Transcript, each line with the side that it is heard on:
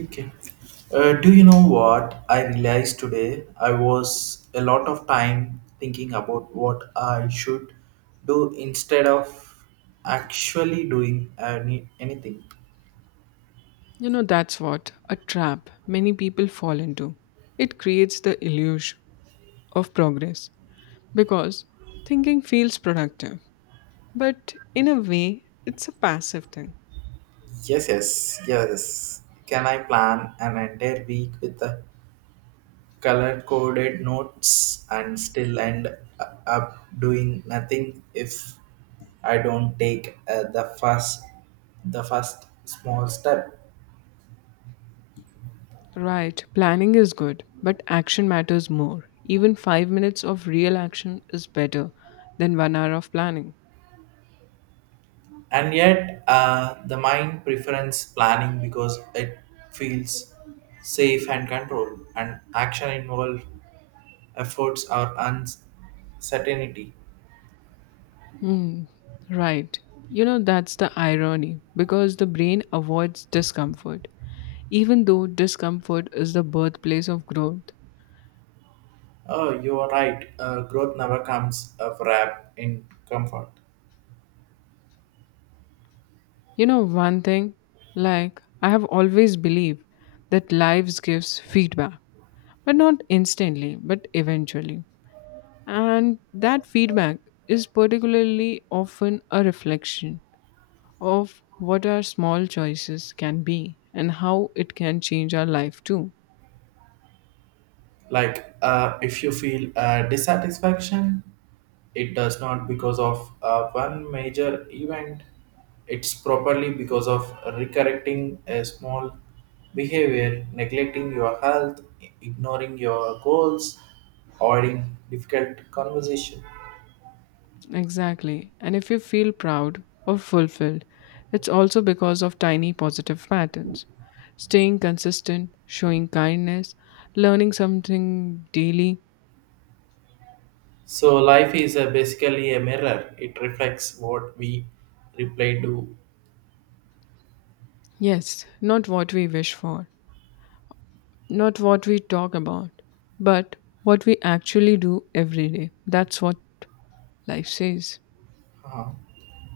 right: Okay. Do you know what I realized today? I was a lot of time thinking about what I should do instead of actually doing anything.
left: You know, that's what a trap many people fall into. It creates the illusion of progress because thinking feels productive, but in a way, it's a passive thing.
right: Yes, yes, yes. Can I plan an entire week with the color coded notes and still end up doing nothing if I don't take the first small step?
left: Right, planning is good, but action matters more. Even 5 minutes of real action is better than 1 hour of planning.
right: And yet the mind preference planning because it feels safe and controlled and action involved efforts or uncertainty.
left: Hmm, right. You know, that's the irony because the brain avoids discomfort, even though discomfort is the birthplace of growth.
right: Oh, you are right. Growth never comes a wrap in comfort.
left: You know, one thing, like, I have always believed that lives gives feedback, but not instantly, but eventually. And that feedback is particularly often a reflection of what our small choices can be and how it can change our life too.
right: Like, if you feel dissatisfaction, it does not because of one major event. It's properly because of recorrecting a small behavior, neglecting your health, ignoring your goals, avoiding difficult conversation.
left: Exactly. And if you feel proud or fulfilled, it's also because of tiny positive patterns. Staying consistent, showing kindness, learning something daily.
right: So life is basically a mirror. It reflects what we reply to.
left: Yes, not what we wish for, not what we talk about, but what we actually do every day. That's what life says.
right: uh,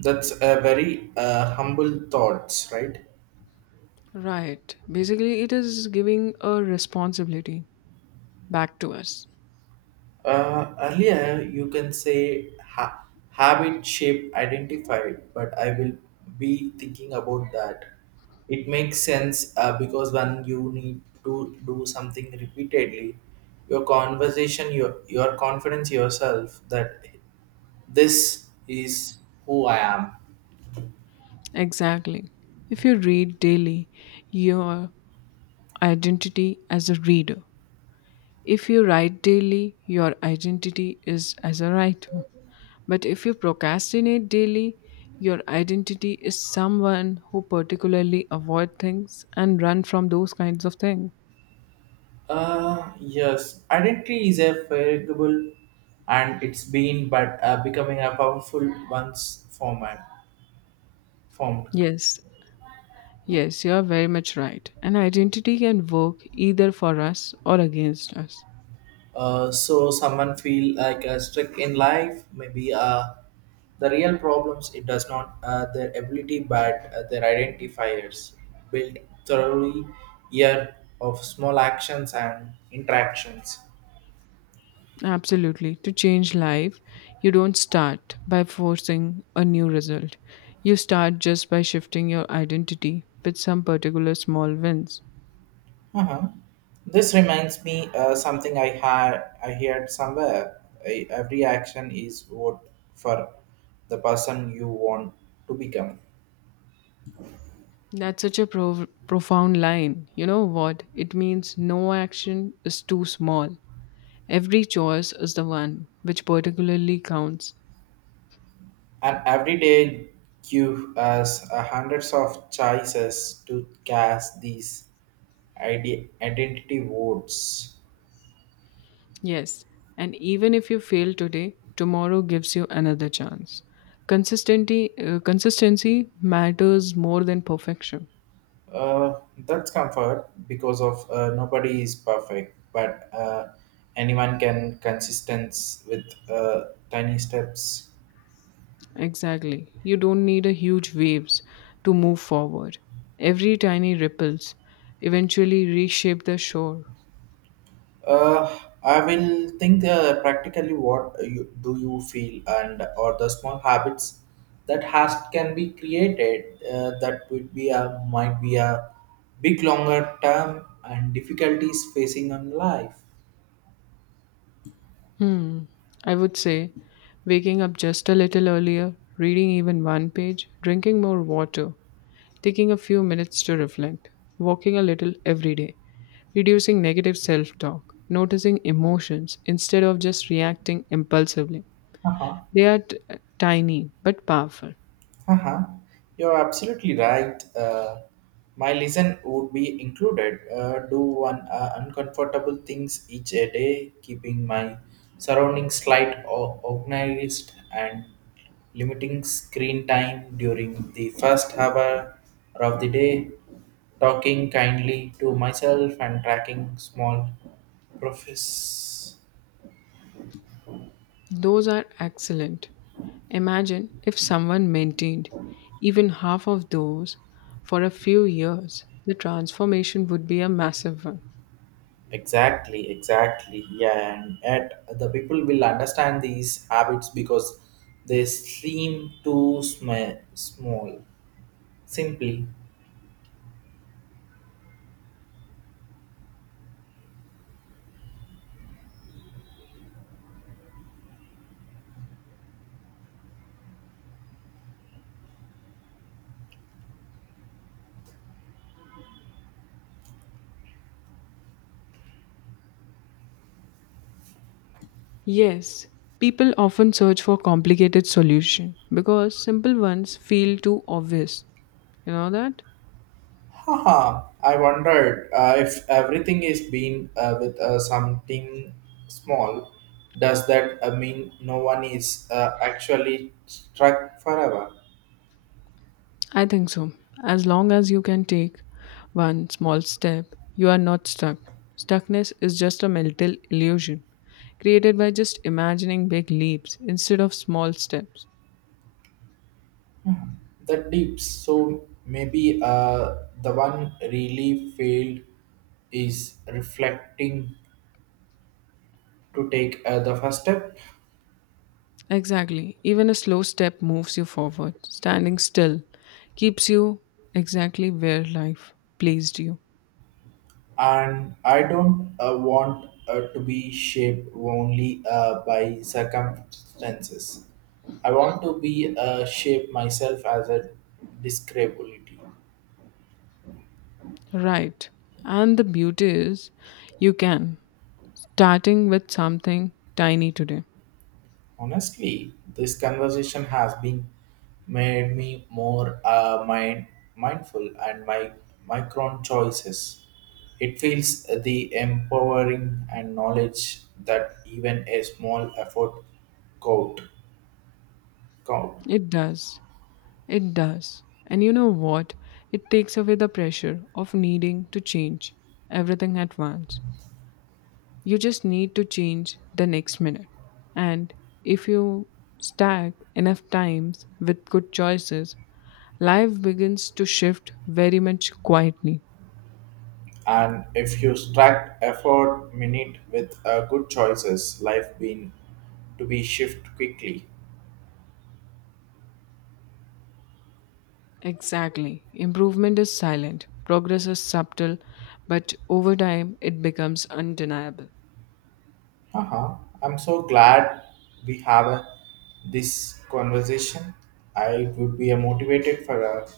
right: that's a very humble thoughts, right?
left: Right. Basically, it is giving a responsibility back to us.
right: Earlier, you can say habit shape identified, but I will be thinking about that. It makes sense because when you need to do something repeatedly, your conversation, your confidence yourself that this is who I am.
left: Exactly. If you read daily, your identity as a reader. If you write daily, your identity is as a writer. But if you procrastinate daily, your identity is someone who particularly avoid things and run from those kinds of things.
right: Yes, identity is a variable, and it's been but becoming a powerful one's format formed.
left: Yes, yes, you are very much right. An identity can work either for us or against us.
right: So someone feel like stuck in life, maybe the real problems it does not their ability but their identifiers built thoroughly year of small actions and interactions.
left: Absolutely. To change life, you don't start by forcing a new result. You start just by shifting your identity with some particular small wins.
right: Uh-huh. This reminds me something I heard somewhere. Every action is vote for the person you want to become.
left: That's such a profound line. You know what? It means no action is too small. Every choice is the one which particularly counts.
right: And every day give us a hundreds of choices to cast these identity votes.
left: Yes, and even if you fail today, tomorrow gives you another chance. Consistency, consistency matters more than perfection.
right: Uh, that's comfort because of nobody is perfect, but anyone can consistence with tiny steps.
left: Exactly. You don't need a huge waves to move forward. Every tiny ripples eventually reshape the shore.
right: Uh, I will think practically what do you feel and or the small habits that has can be created, that would be a might be a big longer term and difficulties facing on life.
left: Hmm. I would say waking up just a little earlier, reading even one page, drinking more water, taking a few minutes to reflect, walking a little every day, reducing negative self talk, noticing emotions instead of just reacting impulsively.
right: Uh-huh.
left: They are tiny but powerful.
right: Uh-huh. You're absolutely right. My listen would be included. Do one uncomfortable things each a day, keeping my surroundings slight or organized and limiting screen time during the first hour of the day, talking kindly to myself and tracking small profits.
left: Those are excellent. Imagine if someone maintained even half of those for a few years, the transformation would be a massive one.
right: Exactly, exactly. Yeah, and yet the people will understand these habits because they seem too small. Simply,
left: Yes, people often search for complicated solution because simple ones feel too obvious. You know that?
right: haha, I wondered if everything is being with something small, does that mean no one is actually struck forever?
left: I think so. As long as you can take one small step, you are not stuck. Stuckness is just a mental illusion created by just imagining big leaps instead of small steps.
right: The dips, so maybe the one really failed is reflecting to take the first step.
left: Exactly. Even a slow step moves you forward. Standing still keeps you exactly where life placed you.
right: And I don't want to be shaped only by circumstances. I want to be shape myself as a describability.
left: Right. And the beauty is you can. Starting with something tiny today.
right: Honestly, this conversation has been made me more mindful and my micron choices. It feels the empowering and knowledge that even a small effort count. count.
left: It does. It does. And you know what? It takes away the pressure of needing to change everything at once. You just need to change the next minute. And if you stack enough times with good choices, life begins to shift very much quietly.
right: And if you stack effort minute with good choices, life being to be shift quickly.
left: Exactly. Improvement is silent, progress is subtle, but over time it becomes undeniable.
right: Uh-huh. I'm so glad we have this conversation. I would be motivated for a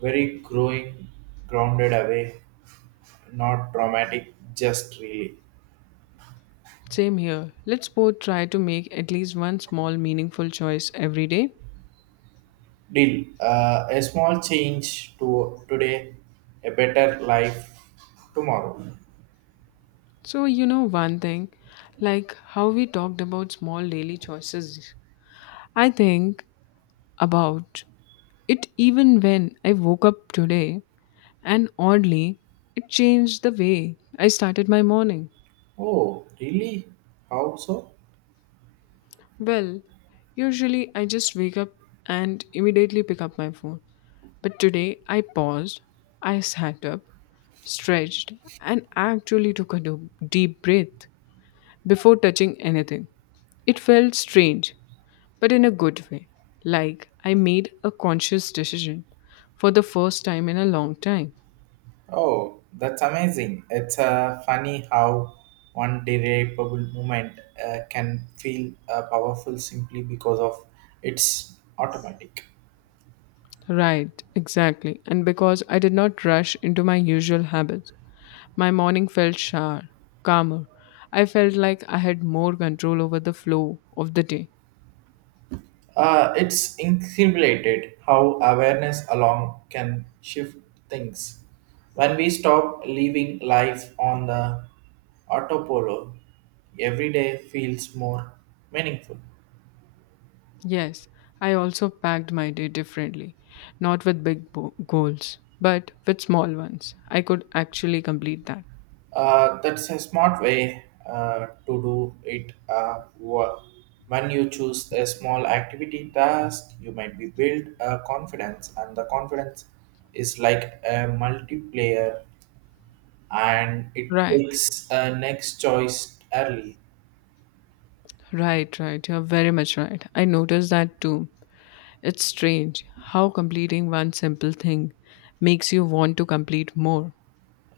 right: very growing, grounded away, not dramatic, just really.
left: Same here. Let's both try to make at least one small meaningful choice every day.
right: Deal. A small change to today, a better life tomorrow.
left: So, you know, one thing, like how we talked about small daily choices, I think about it even when I woke up today, and oddly, it changed the way I started my morning.
right: Oh, really? How so?
left: Well, usually I just wake up and immediately pick up my phone. But today I paused, I sat up, stretched, and actually took a deep breath before touching anything. It felt strange, but in a good way. Like I made a conscious decision for the first time in a long time.
right: Oh, that's amazing. It's funny how one derivable movement can feel powerful simply because of its automatic.
left: Right, exactly. And because I did not rush into my usual habits, my morning felt sharper, calmer. I felt like I had more control over the flow of the day.
right: It's incredible how awareness alone can shift things. When we stop living life on the autopilot, every day feels more meaningful.
left: Yes, I also packed my day differently, not with big goals, but with small ones. I could actually complete that.
right: That's a smart way to do it. When you choose a small activity task, you might be build a confidence, and the confidence is like a multiplayer, and it
left: Right,
right: takes a next choice early.
left: right, right. You're very much right. I noticed that too. It's strange how completing one simple thing makes you want to complete more.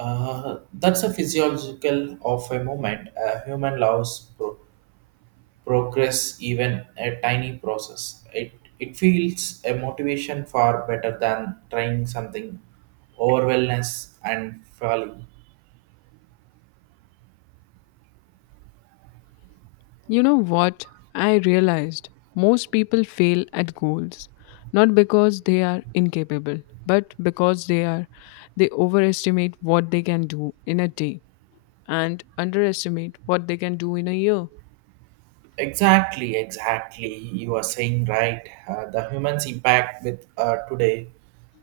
right: That's a physiological of a moment. A human loves progress even a tiny process it feels a motivation far better than trying something overwhelmness and failing.
left: You know what? I realized most people fail at goals not because they are incapable, but because they overestimate what they can do in a day and underestimate what they can do in a year.
right: Exactly, exactly, you are saying right. The humans impact with today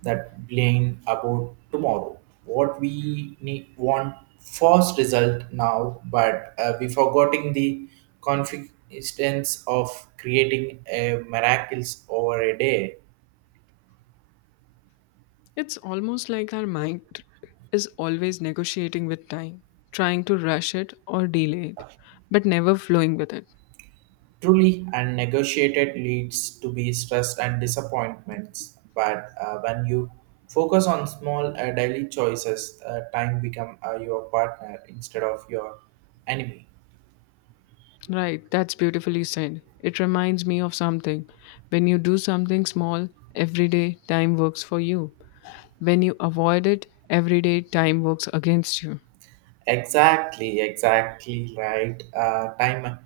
right: that blame about tomorrow, what we need want first result now, but we forgetting the confidence of creating a miracles over a day.
left: It's almost like our mind is always negotiating with time, trying to rush it or delay it, but never flowing with it.
right: Truly unnegotiated leads to be stress and disappointments, but when you focus on small daily choices, time become your partner instead of your enemy.
left: Right, that's beautifully said. It reminds me of something. When you do something small every day, time works for you. When you avoid it, everyday time works against you.
right: Exactly, exactly, right. Time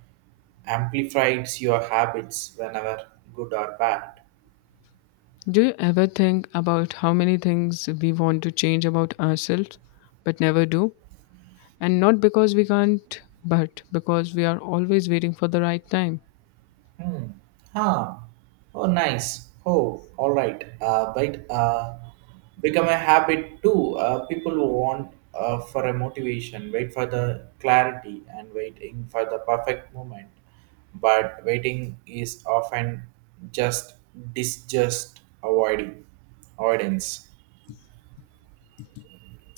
right: amplifies your habits whenever good or bad.
left: Do you ever think about how many things we want to change about ourselves but never do? And not because we can't, but because we are always waiting for the right time.
right: Hmm. Ah. Oh, nice. Oh, all right. But become a habit too. People who want for a motivation, wait for the clarity, and waiting for the perfect moment. But waiting is often just disjust avoiding avoidance.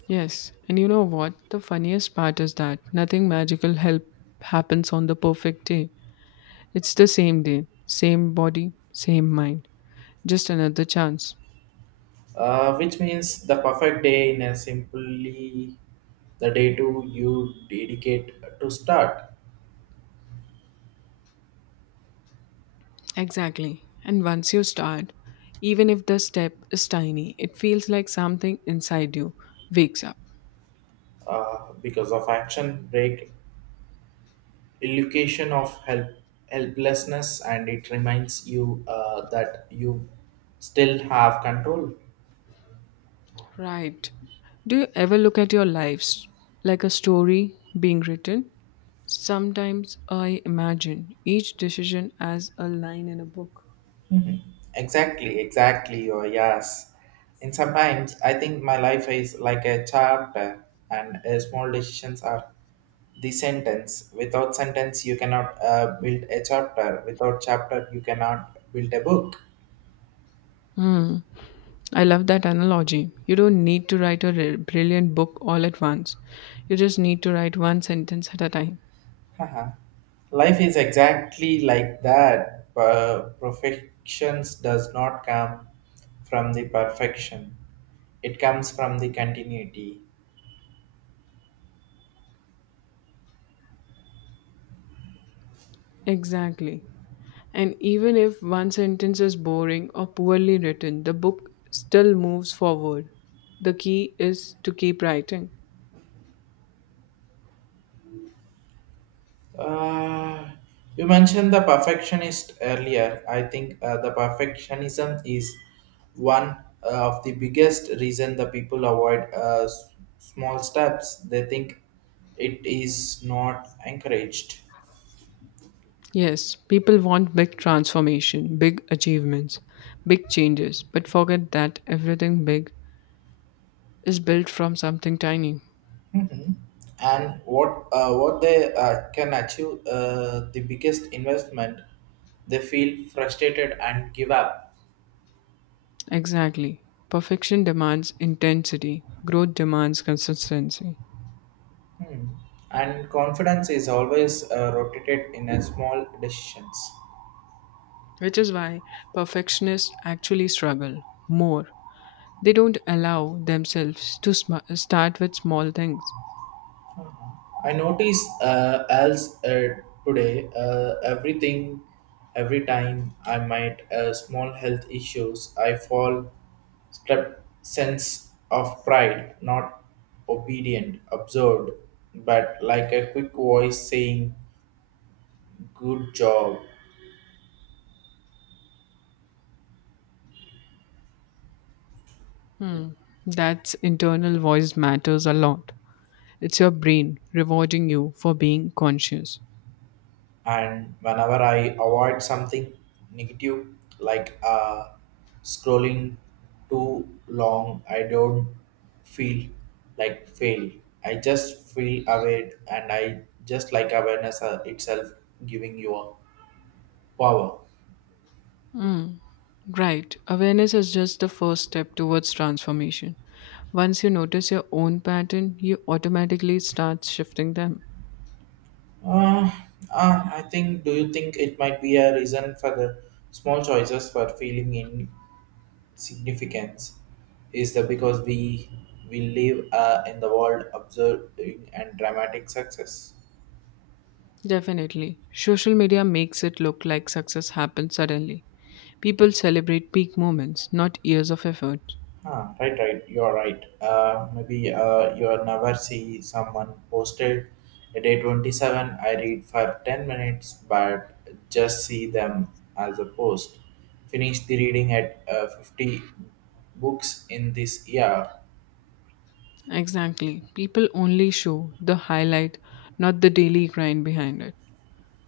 left: Yes, and you know what? The funniest part is that nothing magical help happens on the perfect day. It's the same day, same body, same mind. Just another chance.
right: Which means the perfect day in a simply the day to you dedicate to start.
left: Exactly. And once you start, even if the step is tiny, it feels like something inside you wakes up.
right: Because of action break illusion of helplessness and it reminds you that you still have control.
left: Right. Do you ever look at your lives like a story being written? Sometimes I imagine each decision as a line in a book.
right: Exactly, exactly, or yes. And sometimes I think my life is like a chapter and small decisions are the sentence. Without sentence you cannot build a chapter, without chapter you cannot build a book.
left: Hmm. I love that analogy. You don't need to write a brilliant book all at once. You just need to write one sentence at a time.
right: Haha. Life is exactly like that. Perfections does not come from the perfection. It comes from the continuity.
left: Exactly. And even if one sentence is boring or poorly written, the book still moves forward. The key is to keep writing.
right: Uh, you mentioned the perfectionist earlier. I think the perfectionism is one of the biggest reason the people avoid small steps. They think it is not encouraged.
left: Yes, people want big transformation, big achievements, big changes, but forget that everything big is built from something tiny.
right: Mhm. And what they can achieve the biggest investment, they feel frustrated and give up.
left: Exactly. Perfection demands intensity, growth demands consistency,
right: Hmm. And confidence is always rotated in a small decisions.
left: which is why perfectionists actually struggle more. They don't allow themselves to start with small things.
right: I notice else today, every time I might small health issues I fall step sense of pride not obedient absorbed, but like a quick voice saying good job.
left: That's internal voice matters a lot. It's your brain rewarding you for being conscious.
right: And whenever I avoid something negative like scrolling too long, I don't feel like fail. I just feel aware and I just like awareness itself giving you a power.
left: Right. Awareness is just the first step towards transformation. Once you notice your own pattern, you automatically start shifting them.
right: uh, I think, do you think it might be a reason for the small choices for feeling in significance? Is that because we live in the world observing and dramatic success?
left: Definitely. Social media makes it look like success happens suddenly. People celebrate peak moments, not years of effort.
right: Ah, right, right. You're right. Maybe you'll never see someone posted at day 27. I read for 10 minutes, but just see them as a post. Finish the reading at 50 books in this year.
left: Exactly. People only show the highlight, not the daily grind behind it.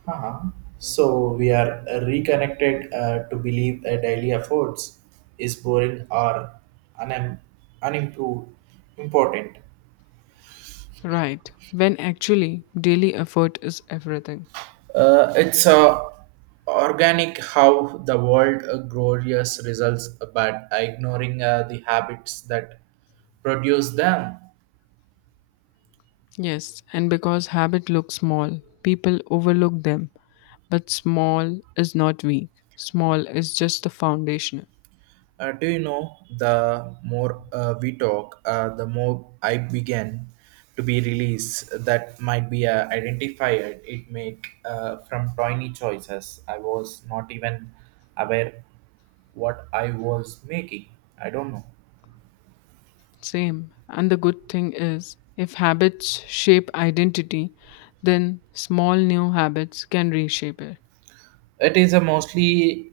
right: Uh-huh. So we are reconnected to believe a daily efforts is boring or unim- unimproved important.
left: Right. When actually, daily effort is everything.
right: It's organic how the world glorious results, but ignoring the habits that produce them.
left: Yes, and because habit looks small, people overlook them. But small is not weak, small is just the foundation.
right: Do you know, the more we talk, the more I began to be released that might be identified it make from tiny choices. I was not even aware what I was making. I don't know.
left: Same. And the good thing is, if habits shape identity, then small new habits can reshape it.
right: It is a mostly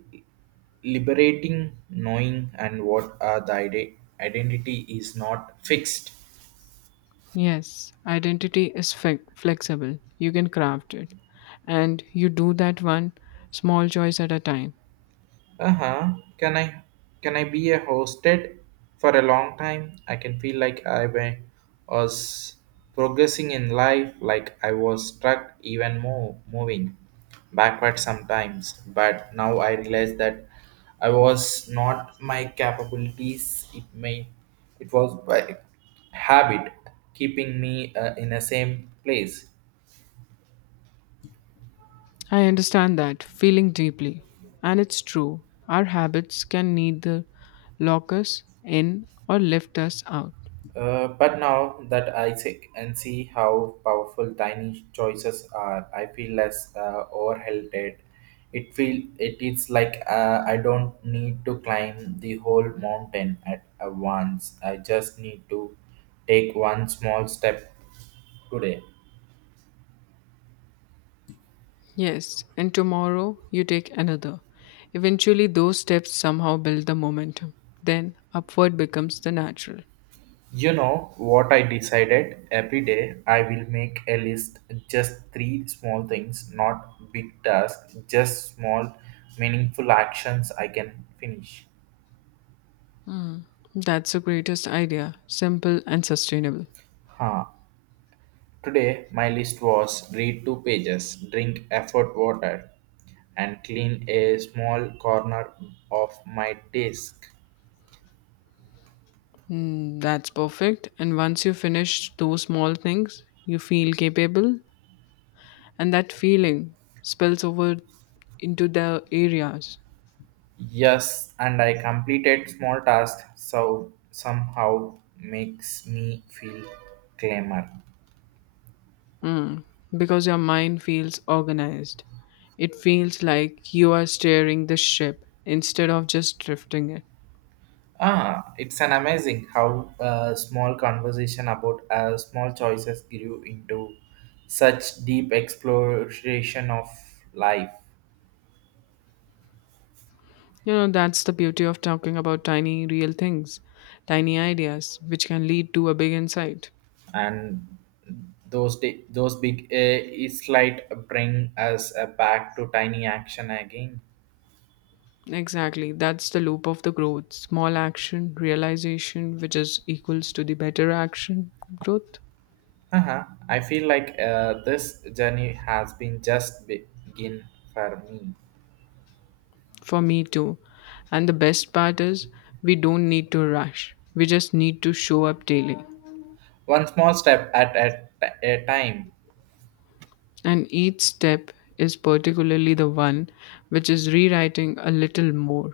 right: liberating knowing and what the identity is not fixed.
left: Yes, identity is flexible. You can craft it. And you do that one small choice at a time.
right: Uh-huh. Can I be a hosted for a long time. I can feel like was progressing in life like I was stuck even more moving backward sometimes. But now I realize that I was not my capabilities, it was by habit keeping me in the same place.
left: I understand that feeling deeply. And it's true. Our habits can neither lock us in or lift us out.
right: But now that I see how powerful tiny choices are, I feel less overwhelmed. It is like I don't need to climb the whole mountain at once. I just need to take one small step today.
left: Yes, and tomorrow you take another. Eventually, those steps somehow build the momentum. Then upward becomes the natural.
right: You know what I decided? Every day I will make a list, just three small things, not big tasks, just small meaningful actions I can finish.
left: That's the greatest idea, simple and sustainable.
right: Huh. Today, my list was read two pages, drink effort water, and clean a small corner of my desk.
left: Mm, that's perfect. And once you finish those small things, you feel capable, and that feeling spills over into the areas.
right: Yes, and I completed small tasks, so somehow makes me feel clamor.
left: Mm, because your mind feels organized. It feels like you are steering the ship instead of just drifting it.
right: Ah, it's an amazing how a small conversation about small choices grew into such deep exploration of life.
left: You know, that's the beauty of talking about tiny, real things, tiny ideas, which can lead to a big insight.
right: And those big slight bring us back to tiny action again.
left: Exactly. That's the loop of the growth. Small action, realization, which is equals to the better action, growth.
right: Uh-huh. I feel like this journey has been just begin for me.
left: For me too. And the best part is we don't need to rush. We just need to show up daily.
right: One small step at a time.
left: And each step is particularly the one which is rewriting a little more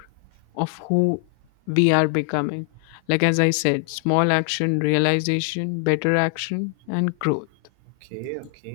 left: of who we are becoming. Like as I said, small action, realization, better action, and growth.
right: Okay, okay.